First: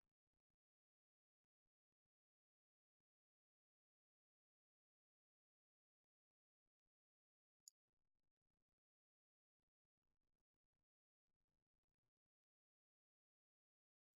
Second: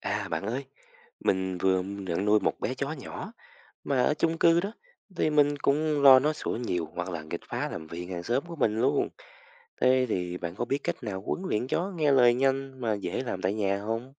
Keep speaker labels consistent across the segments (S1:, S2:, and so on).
S1: À bạn ơi, mình vừa nhận nuôi một bé chó nhỏ mà ở chung cư đó thì mình cũng lo nó sủa nhiều hoặc là nghịch phá làm phiền hàng xóm của mình luôn. Thế thì bạn có biết cách nào huấn luyện chó nghe lời nhanh mà dễ làm tại nhà không?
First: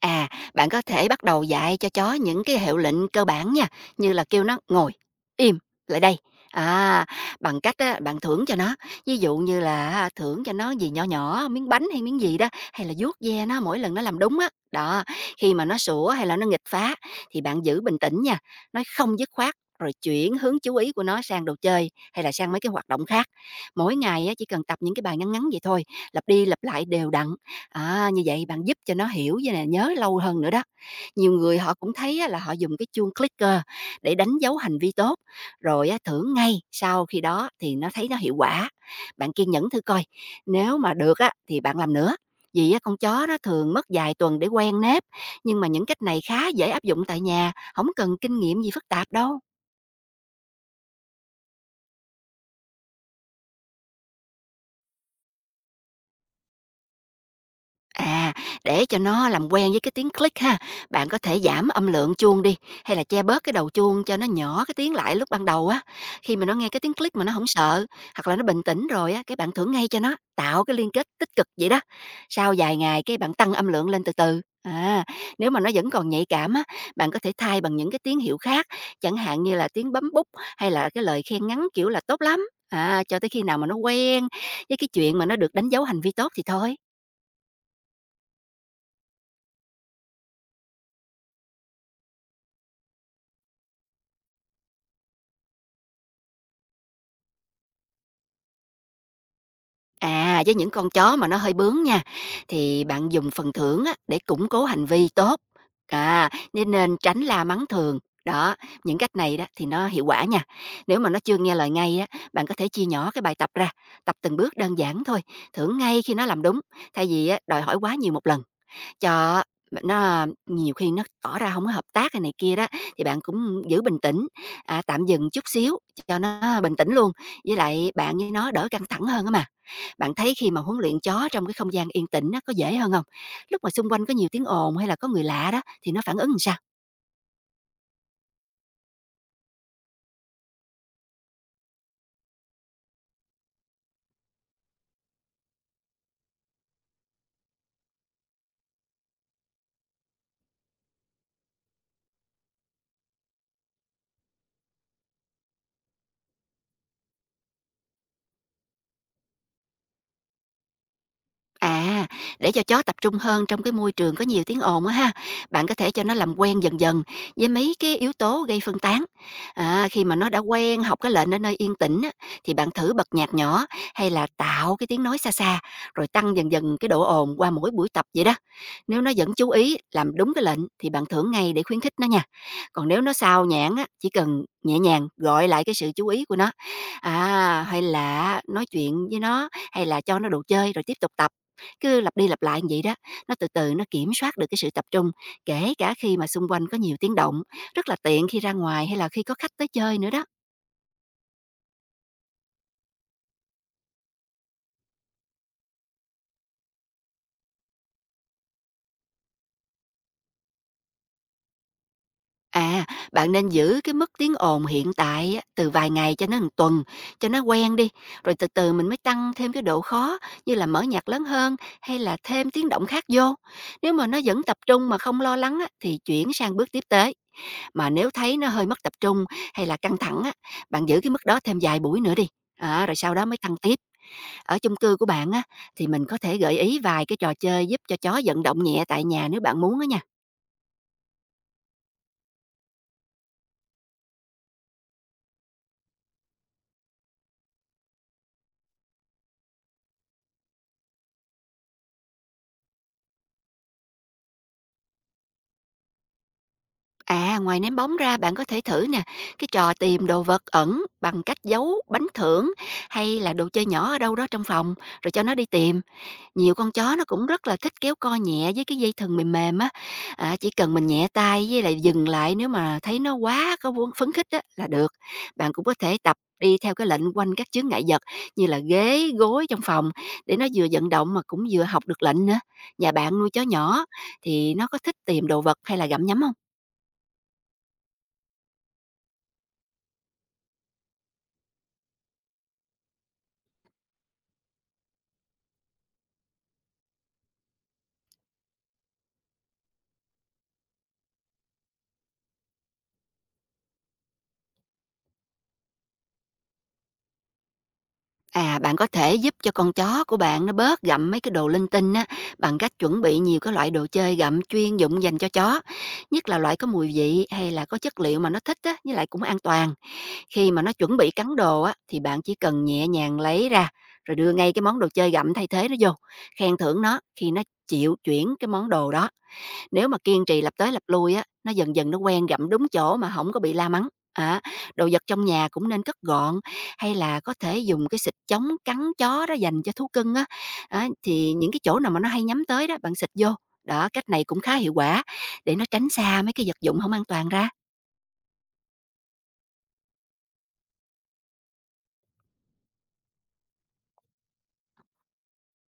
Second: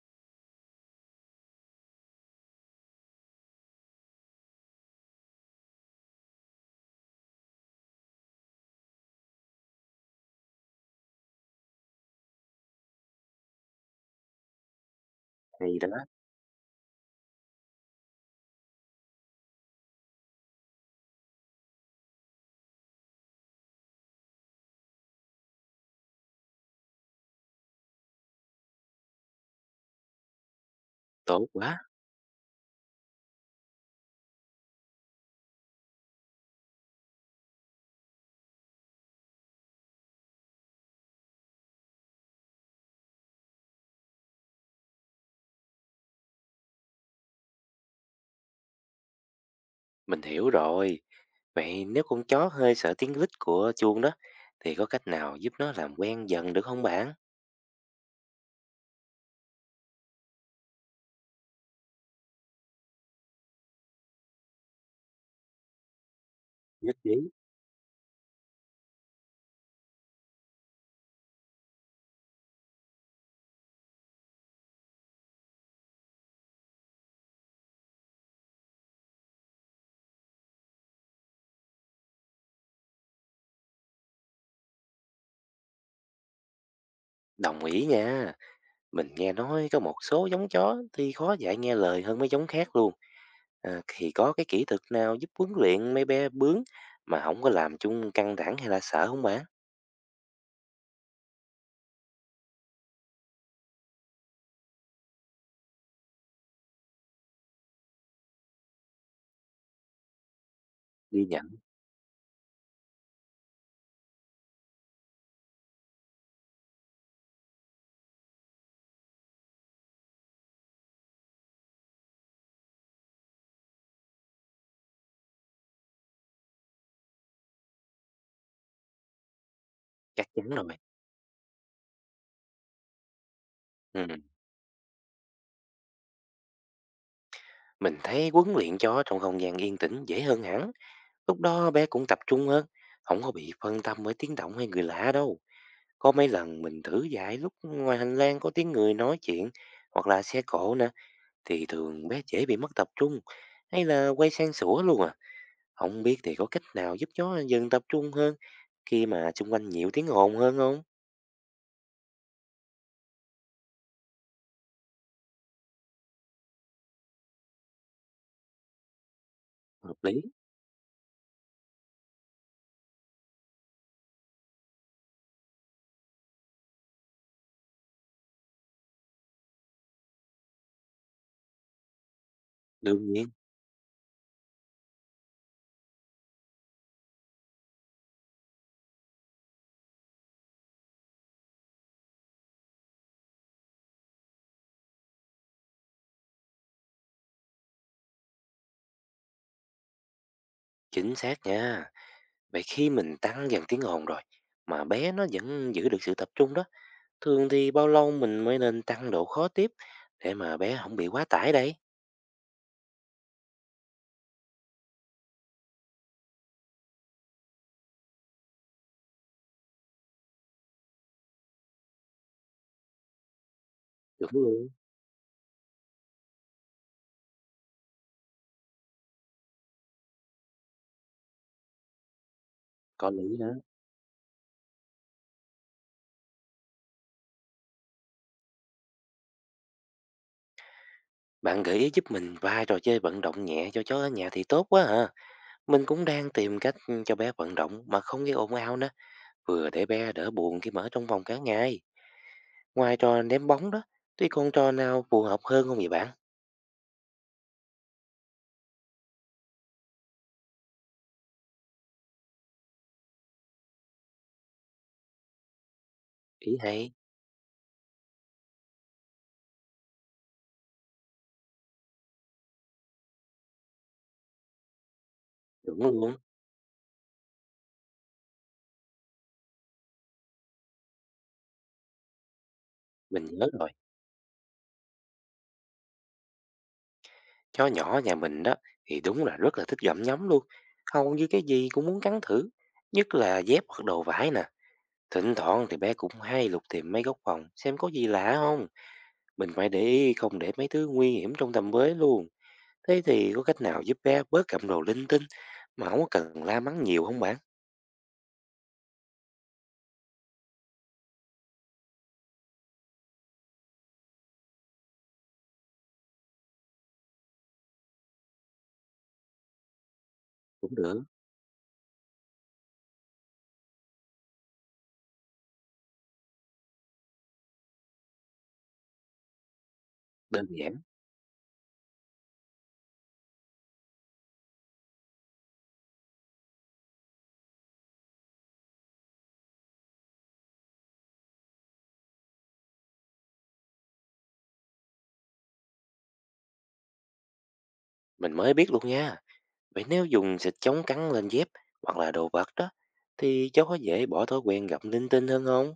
S2: À, bạn có thể bắt đầu dạy cho chó những cái hiệu lệnh cơ bản nha, như là kêu nó ngồi, im, lại đây. À, bằng cách á, bạn thưởng cho nó, ví dụ như là à, thưởng cho nó gì nhỏ nhỏ, miếng bánh hay miếng gì đó, hay là vuốt ve nó mỗi lần nó làm đúng á. Đó, khi mà
S1: Thì
S2: nó
S1: đó,
S2: sủa hay là nó nghịch phá thì bạn giữ bình tĩnh nha, nói không dứt khoát rồi chuyển hướng chú ý của nó sang đồ chơi hay là sang mấy cái hoạt động khác. Mỗi ngày á, chỉ cần tập những cái bài ngắn ngắn vậy thôi, lặp đi lặp lại đều đặn. À, như vậy bạn giúp cho nó hiểu với nè, nhớ lâu hơn nữa đó. Nhiều
S1: tốt
S2: người họ
S1: quá,
S2: cũng thấy á, là họ dùng cái chuông clicker để đánh dấu hành vi tốt, rồi á, thưởng ngay sau khi đó thì nó thấy nó hiệu quả. Bạn kiên nhẫn thử coi, nếu mà được á, thì bạn làm nữa. Vì á, con chó nó thường mất vài tuần để quen nếp, nhưng mà những cách này khá dễ áp dụng tại nhà, không cần kinh nghiệm gì phức tạp đâu.
S1: mình hiểu rồi. Vậy nếu con chó hơi sợ tiếng lít của chuông đó thì có cách nào giúp nó làm quen dần được không bạn?
S2: À, để cho nó làm quen với cái tiếng click ha, bạn có thể giảm âm lượng chuông đi, hay là che bớt cái đầu chuông cho nó nhỏ cái tiếng lại lúc ban đầu á. Khi mà nó nghe cái tiếng
S1: Nhất
S2: click mà
S1: trí.
S2: nó không sợ, hoặc là nó bình tĩnh rồi á, cái bạn thưởng ngay cho nó, tạo cái liên kết tích cực vậy đó. Sau vài ngày cái bạn tăng âm lượng lên từ từ. À, nếu mà nó vẫn còn nhạy cảm á, bạn có thể thay bằng những cái tín hiệu khác, chẳng hạn như là tiếng bấm bút hay là cái lời khen ngắn kiểu là tốt lắm. À, cho tới khi nào mà nó quen với cái chuyện mà nó được đánh dấu hành vi tốt thì thôi.
S1: Đồng ý nha. Mình nghe nói có một số giống chó thì khó dạy nghe lời hơn mấy giống khác luôn. Thì có cái kỹ thuật nào giúp huấn luyện mấy bé bướng mà không có làm chung căng thẳng hay là sợ không bạn?
S2: À, với những con chó mà nó hơi bướng nha, thì bạn dùng phần thưởng á, để củng cố hành vi tốt. À, nên nên tránh la mắng thường. Đó, những cách này đó thì nó hiệu quả nha. Nếu mà nó
S1: Ghi
S2: chưa
S1: nhận.
S2: nghe lời ngay á, bạn có thể chia nhỏ cái bài tập ra, tập từng bước đơn giản thôi, thưởng ngay khi nó làm đúng, thay vì á, đòi hỏi quá nhiều một lần. Cho nó nhiều khi nó tỏ ra không có hợp tác hay này kia đó thì bạn cũng giữ bình tĩnh, à, tạm dừng chút xíu cho nó bình tĩnh luôn, với lại bạn với nó đỡ căng thẳng hơn á mà. Bạn
S1: Chắc
S2: thấy
S1: chắn
S2: khi mà
S1: rồi.
S2: huấn luyện chó trong cái không gian yên tĩnh á, có dễ hơn không? Lúc mà xung quanh
S1: Ừ.
S2: có nhiều tiếng ồn hay là có người lạ đó thì nó phản ứng làm sao?
S1: Mình thấy huấn luyện chó trong không gian yên tĩnh dễ hơn hẳn. Lúc đó bé cũng tập trung hơn, không có bị phân tâm với tiếng động hay người lạ đâu. Có mấy lần mình thử dạy lúc ngoài hành lang có tiếng người nói chuyện hoặc là xe cộ nè, thì thường bé dễ bị mất tập trung hay là quay sang sủa luôn à. Không biết thì có cách nào giúp chó dần tập trung hơn khi mà xung quanh nhiều tiếng ồn hơn không?
S2: À, để cho chó tập trung hơn trong cái môi trường có nhiều tiếng ồn á ha, bạn có thể cho nó làm quen dần dần với mấy cái yếu tố gây phân tán. À,
S1: Hợp
S2: khi mà
S1: lý,
S2: nó đã quen học cái lệnh ở nơi yên tĩnh á, thì bạn thử bật nhạc nhỏ hay là tạo cái tiếng nói xa xa, rồi tăng dần dần cái độ ồn qua mỗi buổi tập vậy đó. Nếu nó vẫn chú ý làm đúng cái lệnh thì bạn thưởng ngay để khuyến khích nó nha. Còn nếu
S1: đương
S2: nó
S1: nhiên,
S2: sao nhãng á, chỉ cần nhẹ nhàng gọi lại cái sự chú ý của nó. À, hay là nói chuyện với nó hay là cho nó đồ chơi rồi tiếp tục tập, cứ lặp đi lặp lại như vậy đó, nó từ từ nó kiểm soát được cái sự tập trung, kể cả khi mà xung quanh có nhiều tiếng động, rất là tiện khi ra ngoài hay là khi có khách tới chơi nữa đó.
S1: chính xác nha. Vậy khi mình tăng dần tiếng ồn rồi, mà bé nó vẫn giữ được sự tập trung đó, thường thì bao lâu mình mới nên tăng độ khó tiếp để mà bé không bị quá tải đây?
S2: À, bạn nên giữ cái mức tiếng ồn hiện tại á, từ vài ngày cho đến 1 tuần, cho nó quen đi, rồi từ từ mình mới tăng thêm cái độ khó, như là mở nhạc lớn hơn hay là thêm tiếng động khác vô. Nếu mà nó
S1: Đúng
S2: vẫn tập
S1: luôn,
S2: trung mà không lo lắng á, thì chuyển sang bước tiếp tế. Mà nếu thấy nó hơi mất tập trung hay là căng thẳng á, bạn giữ cái mức đó thêm vài buổi nữa đi. À, rồi
S1: có
S2: sau đó
S1: lý
S2: mới
S1: đó.
S2: tăng tiếp. Ở chung cư của bạn á, thì mình có thể gợi ý vài cái trò chơi giúp cho chó vận động nhẹ tại nhà nếu bạn muốn á nha.
S1: Bạn gợi ý giúp mình vài trò chơi vận động nhẹ cho chó ở nhà thì tốt quá hả? Mình cũng đang tìm cách cho bé vận động mà không gây ồn ào nữa, vừa để bé đỡ buồn khi mở trong vòng cả ngày. Ngoài trò ném bóng đó, tuy con trò nào phù hợp hơn không vậy bạn?
S2: À, ngoài ném bóng ra bạn có thể thử nè, cái trò tìm đồ vật ẩn bằng cách giấu bánh thưởng hay là đồ chơi nhỏ ở đâu đó trong phòng rồi cho nó đi tìm. Nhiều
S1: Ý
S2: con
S1: hay,
S2: chó nó cũng rất là thích kéo co nhẹ với cái dây thừng mềm mềm á. À, chỉ cần mình nhẹ tay, với lại dừng lại nếu mà thấy nó quá có vuông phấn khích á là được. Bạn cũng có
S1: đúng
S2: thể
S1: luôn,
S2: tập đi theo cái lệnh quanh các chướng ngại vật, như là ghế, gối trong phòng, để nó vừa vận động mà cũng vừa học được lệnh nữa. Nhà bạn
S1: mình
S2: nuôi chó
S1: nhớ rồi.
S2: nhỏ thì nó có thích tìm đồ vật hay là gặm nhấm không?
S1: Chó nhỏ nhà mình đó thì đúng là rất là thích gặm nhấm luôn. Hầu như cái gì cũng muốn cắn thử. Nhất là dép hoặc đồ vải nè. Thỉnh thoảng thì bé cũng hay lục tìm mấy góc phòng xem có gì lạ không. Mình phải để ý không để mấy thứ nguy hiểm trong tầm với luôn. Thế thì có cách nào giúp bé bớt gặm đồ linh tinh mà không có cần la mắng nhiều không bạn?
S2: À, bạn có thể giúp cho con chó của bạn nó bớt gặm mấy cái đồ linh tinh á, bằng cách chuẩn bị nhiều cái loại đồ chơi gặm chuyên dụng dành cho chó, nhất là loại có mùi vị hay là có chất liệu mà nó thích á, với lại cũng an toàn. Khi mà nó
S1: Cũng
S2: chuẩn
S1: được,
S2: bị cắn đồ á, thì bạn chỉ cần nhẹ nhàng lấy ra, rồi đưa ngay cái món đồ chơi gặm thay thế nó vô, khen thưởng nó khi nó chịu chuyển cái món đồ đó. Nếu mà kiên trì
S1: đơn
S2: lặp tới
S1: giản.
S2: lặp lui á, nó dần dần nó quen gặm đúng chỗ mà không có bị la mắng. Á, đồ vật trong nhà cũng nên cất gọn, hay là có thể dùng cái xịt chống cắn chó đó dành cho thú cưng á, á, thì những cái chỗ nào mà nó hay nhắm tới đó, bạn xịt vô. Đó, cách này cũng khá hiệu quả để nó tránh xa mấy cái vật dụng không an toàn ra.
S1: Mình mới biết luôn nha. Vậy nếu dùng xịt chống cắn lên dép hoặc là đồ vật đó thì cháu có dễ bỏ thói quen gặm linh tinh hơn không?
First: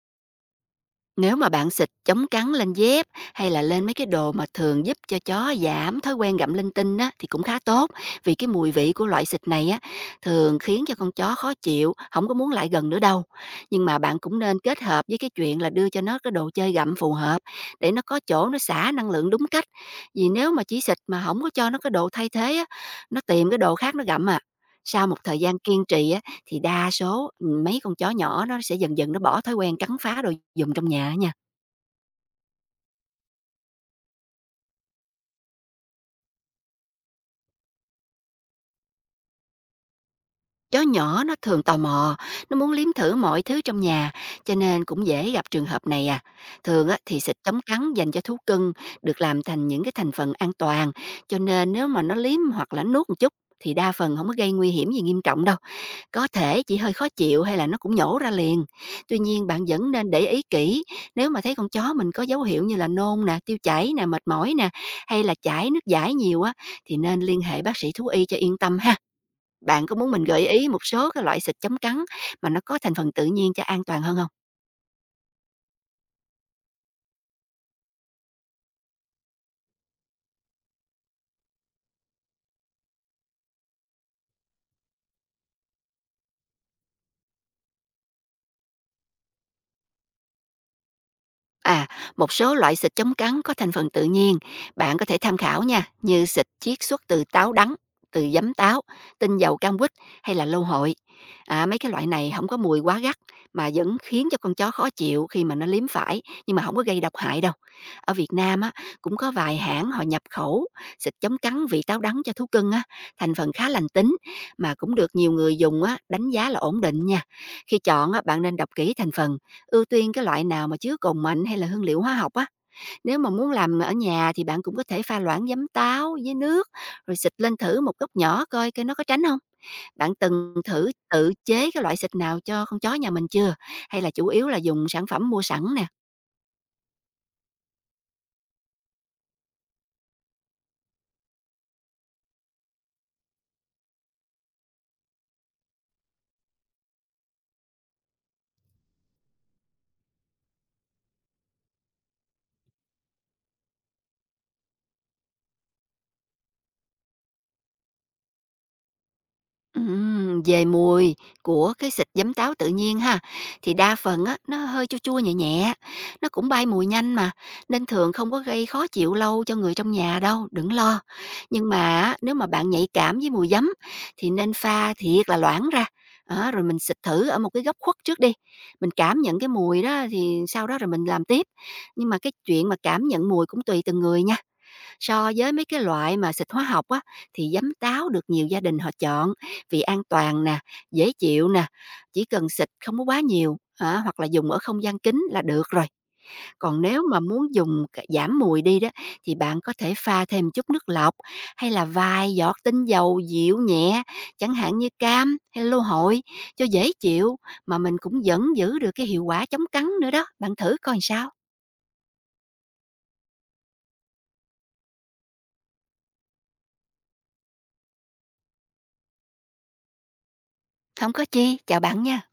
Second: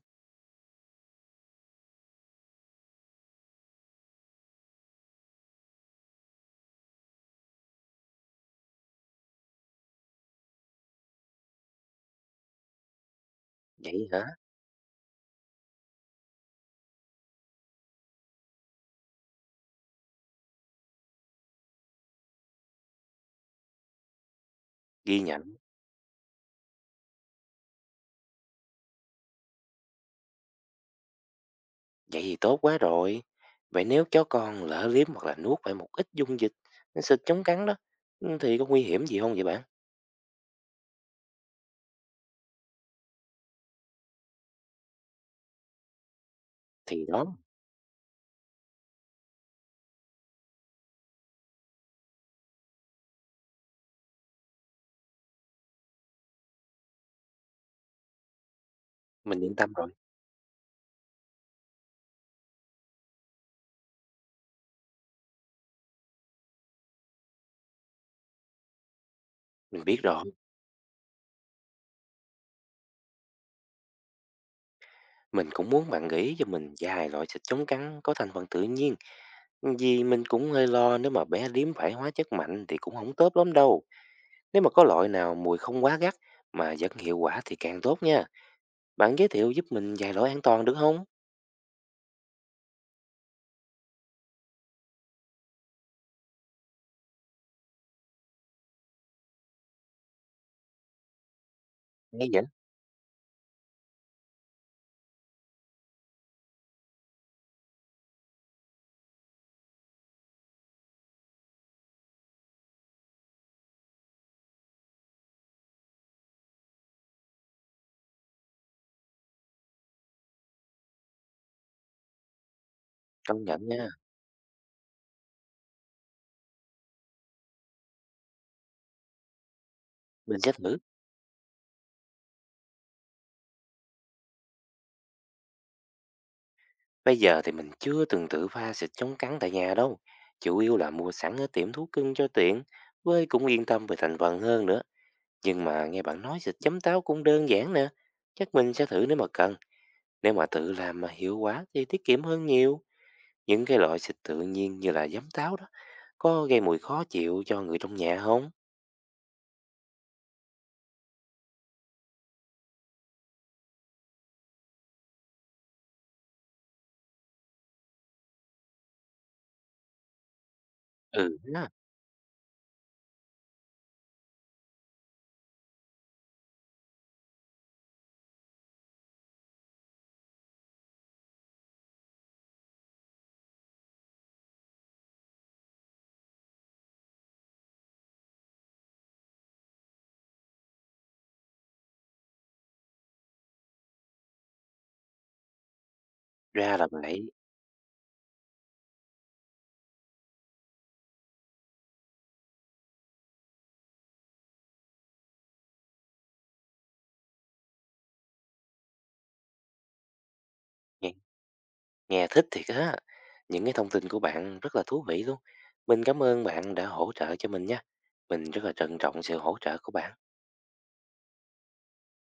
S2: Nếu mà bạn xịt chống cắn lên dép hay là lên mấy cái đồ mà thường giúp cho chó giảm thói quen gặm linh tinh á, thì cũng khá tốt, vì cái mùi vị của loại xịt này á, thường khiến cho con chó khó chịu, không có muốn lại gần nữa đâu. Nhưng mà
S1: Vậy
S2: bạn
S1: hả?
S2: cũng nên kết hợp với cái chuyện là đưa cho nó cái đồ chơi gặm phù hợp, để nó có chỗ nó xả năng lượng đúng cách. Vì nếu mà chỉ xịt mà không có cho nó cái đồ thay thế á, nó tìm cái đồ khác nó gặm à. Sau
S1: Ghi
S2: một thời
S1: nhận.
S2: gian kiên trì á, thì đa số, ừ, mấy con chó nhỏ nó sẽ dần dần nó bỏ thói quen cắn phá đồ dùng trong nhà á nha.
S1: Vậy thì tốt quá rồi. Vậy nếu chó con lỡ liếm hoặc là nuốt phải một ít dung dịch, nó xịt chống cắn đó, thì có nguy hiểm gì không vậy bạn?
S2: Chó nhỏ nó thường tò mò, nó muốn liếm thử mọi thứ trong nhà, cho nên cũng dễ gặp trường hợp này à. Thường á,
S1: Thì
S2: thì
S1: đó,
S2: xịt chống cắn dành cho thú cưng được làm thành những cái thành phần an toàn, cho nên nếu mà nó liếm hoặc là nó nuốt một chút thì đa phần không có gây nguy hiểm gì nghiêm trọng đâu. Có thể chỉ hơi khó chịu hay là nó cũng nhổ ra liền. Tuy
S1: mình
S2: nhiên
S1: yên
S2: bạn
S1: tâm rồi,
S2: vẫn nên để ý kỹ, nếu mà thấy con chó mình có dấu hiệu như là nôn nè, tiêu chảy nè, mệt mỏi nè, hay là chảy nước dãi nhiều á, thì nên liên hệ bác sĩ thú y cho yên tâm ha.
S1: mình
S2: Bạn có
S1: biết
S2: muốn
S1: rồi.
S2: mình gợi ý một số cái loại xịt chống cắn mà nó có thành phần tự nhiên cho an toàn hơn không?
S1: Mình cũng muốn bạn nghĩ cho mình vài loại xịt chống cắn có thành phần tự nhiên. Vì mình cũng hơi lo nếu mà bé liếm phải hóa chất mạnh thì cũng không tốt lắm đâu. Nếu mà có loại nào mùi không quá gắt mà vẫn hiệu quả thì càng tốt nha. Bạn giới thiệu giúp mình vài loại an toàn được không?
S2: À, một số loại xịt chống cắn có thành phần tự nhiên, bạn có thể tham khảo nha, như xịt chiết xuất từ táo đắng, từ giấm táo, tinh dầu cam quýt hay là lâu hội. À, mấy cái loại
S1: Nghe
S2: này
S1: vậy,
S2: không có mùi quá gắt mà vẫn khiến cho con chó khó chịu khi mà nó liếm phải, nhưng mà không có gây độc hại đâu. Ở Việt Nam á, cũng có vài hãng họ nhập khẩu xịt chống cắn vị táo đắng cho thú cưng á, thành phần khá lành tính mà cũng được nhiều người dùng á đánh giá là ổn định nha. Khi chọn á, bạn nên đọc kỹ thành phần. Ưu tiên cái loại nào mà chứa cồn mạnh hay là hương liệu hóa học á. Nếu mà
S1: công
S2: muốn
S1: nhận
S2: làm
S1: nha.
S2: ở nhà thì bạn cũng có thể pha loãng giấm táo với nước, rồi xịt lên thử một góc nhỏ coi cái nó có tránh không. Bạn
S1: Mình sẽ
S2: từng
S1: thử.
S2: thử tự chế cái loại xịt nào cho con chó nhà mình chưa? Hay là chủ yếu là dùng sản phẩm mua sẵn nè?
S1: Bây giờ thì mình chưa từng tự pha xịt chống cắn tại nhà đâu. Chủ yếu là mua sẵn ở tiệm thuốc cưng cho tiện, với cũng yên tâm về thành phần hơn nữa. Nhưng mà nghe bạn nói xịt chấm táo cũng đơn giản nè. Chắc mình sẽ thử nếu mà cần. Nếu mà tự làm mà hiệu quả thì tiết kiệm hơn nhiều. Những cái loại xịt tự nhiên như là giấm táo đó, có gây mùi khó chịu cho người trong nhà không?
S2: Về mùi của cái xịt giấm táo tự nhiên ha, thì đa phần á, nó hơi chua chua nhẹ nhẹ, nó cũng bay mùi nhanh mà, nên thường không có gây khó chịu lâu cho người trong nhà đâu, đừng lo.
S1: Ừ, ha,
S2: Nhưng mà á, nếu mà bạn nhạy cảm với mùi giấm thì nên pha thiệt là loãng ra. Đó, rồi mình xịt thử ở một cái góc khuất trước đi, mình cảm nhận cái mùi đó thì sau đó rồi mình làm tiếp. Nhưng mà cái chuyện mà cảm nhận mùi cũng tùy từng người nha. So với mấy cái loại mà xịt hóa học á, thì giấm táo được nhiều gia đình họ chọn vì an toàn nè, dễ chịu nè, chỉ cần xịt không có quá nhiều, hả, hoặc là dùng ở không gian kín là được rồi.
S1: ra
S2: Còn
S1: là
S2: nếu mà
S1: vậy.
S2: muốn dùng giảm mùi đi đó thì bạn có thể pha thêm chút nước lọc hay là vài giọt tinh dầu dịu nhẹ, chẳng hạn như cam hay lô hội cho dễ chịu, mà mình cũng vẫn giữ được cái hiệu quả chống cắn nữa đó. Bạn thử coi sao.
S1: Nghe thích thiệt á. Những cái thông tin của bạn rất là thú vị luôn. Mình cảm ơn bạn đã hỗ trợ cho mình nha. Mình rất là trân trọng sự hỗ trợ của bạn.
S2: Không có chi, chào bạn nha.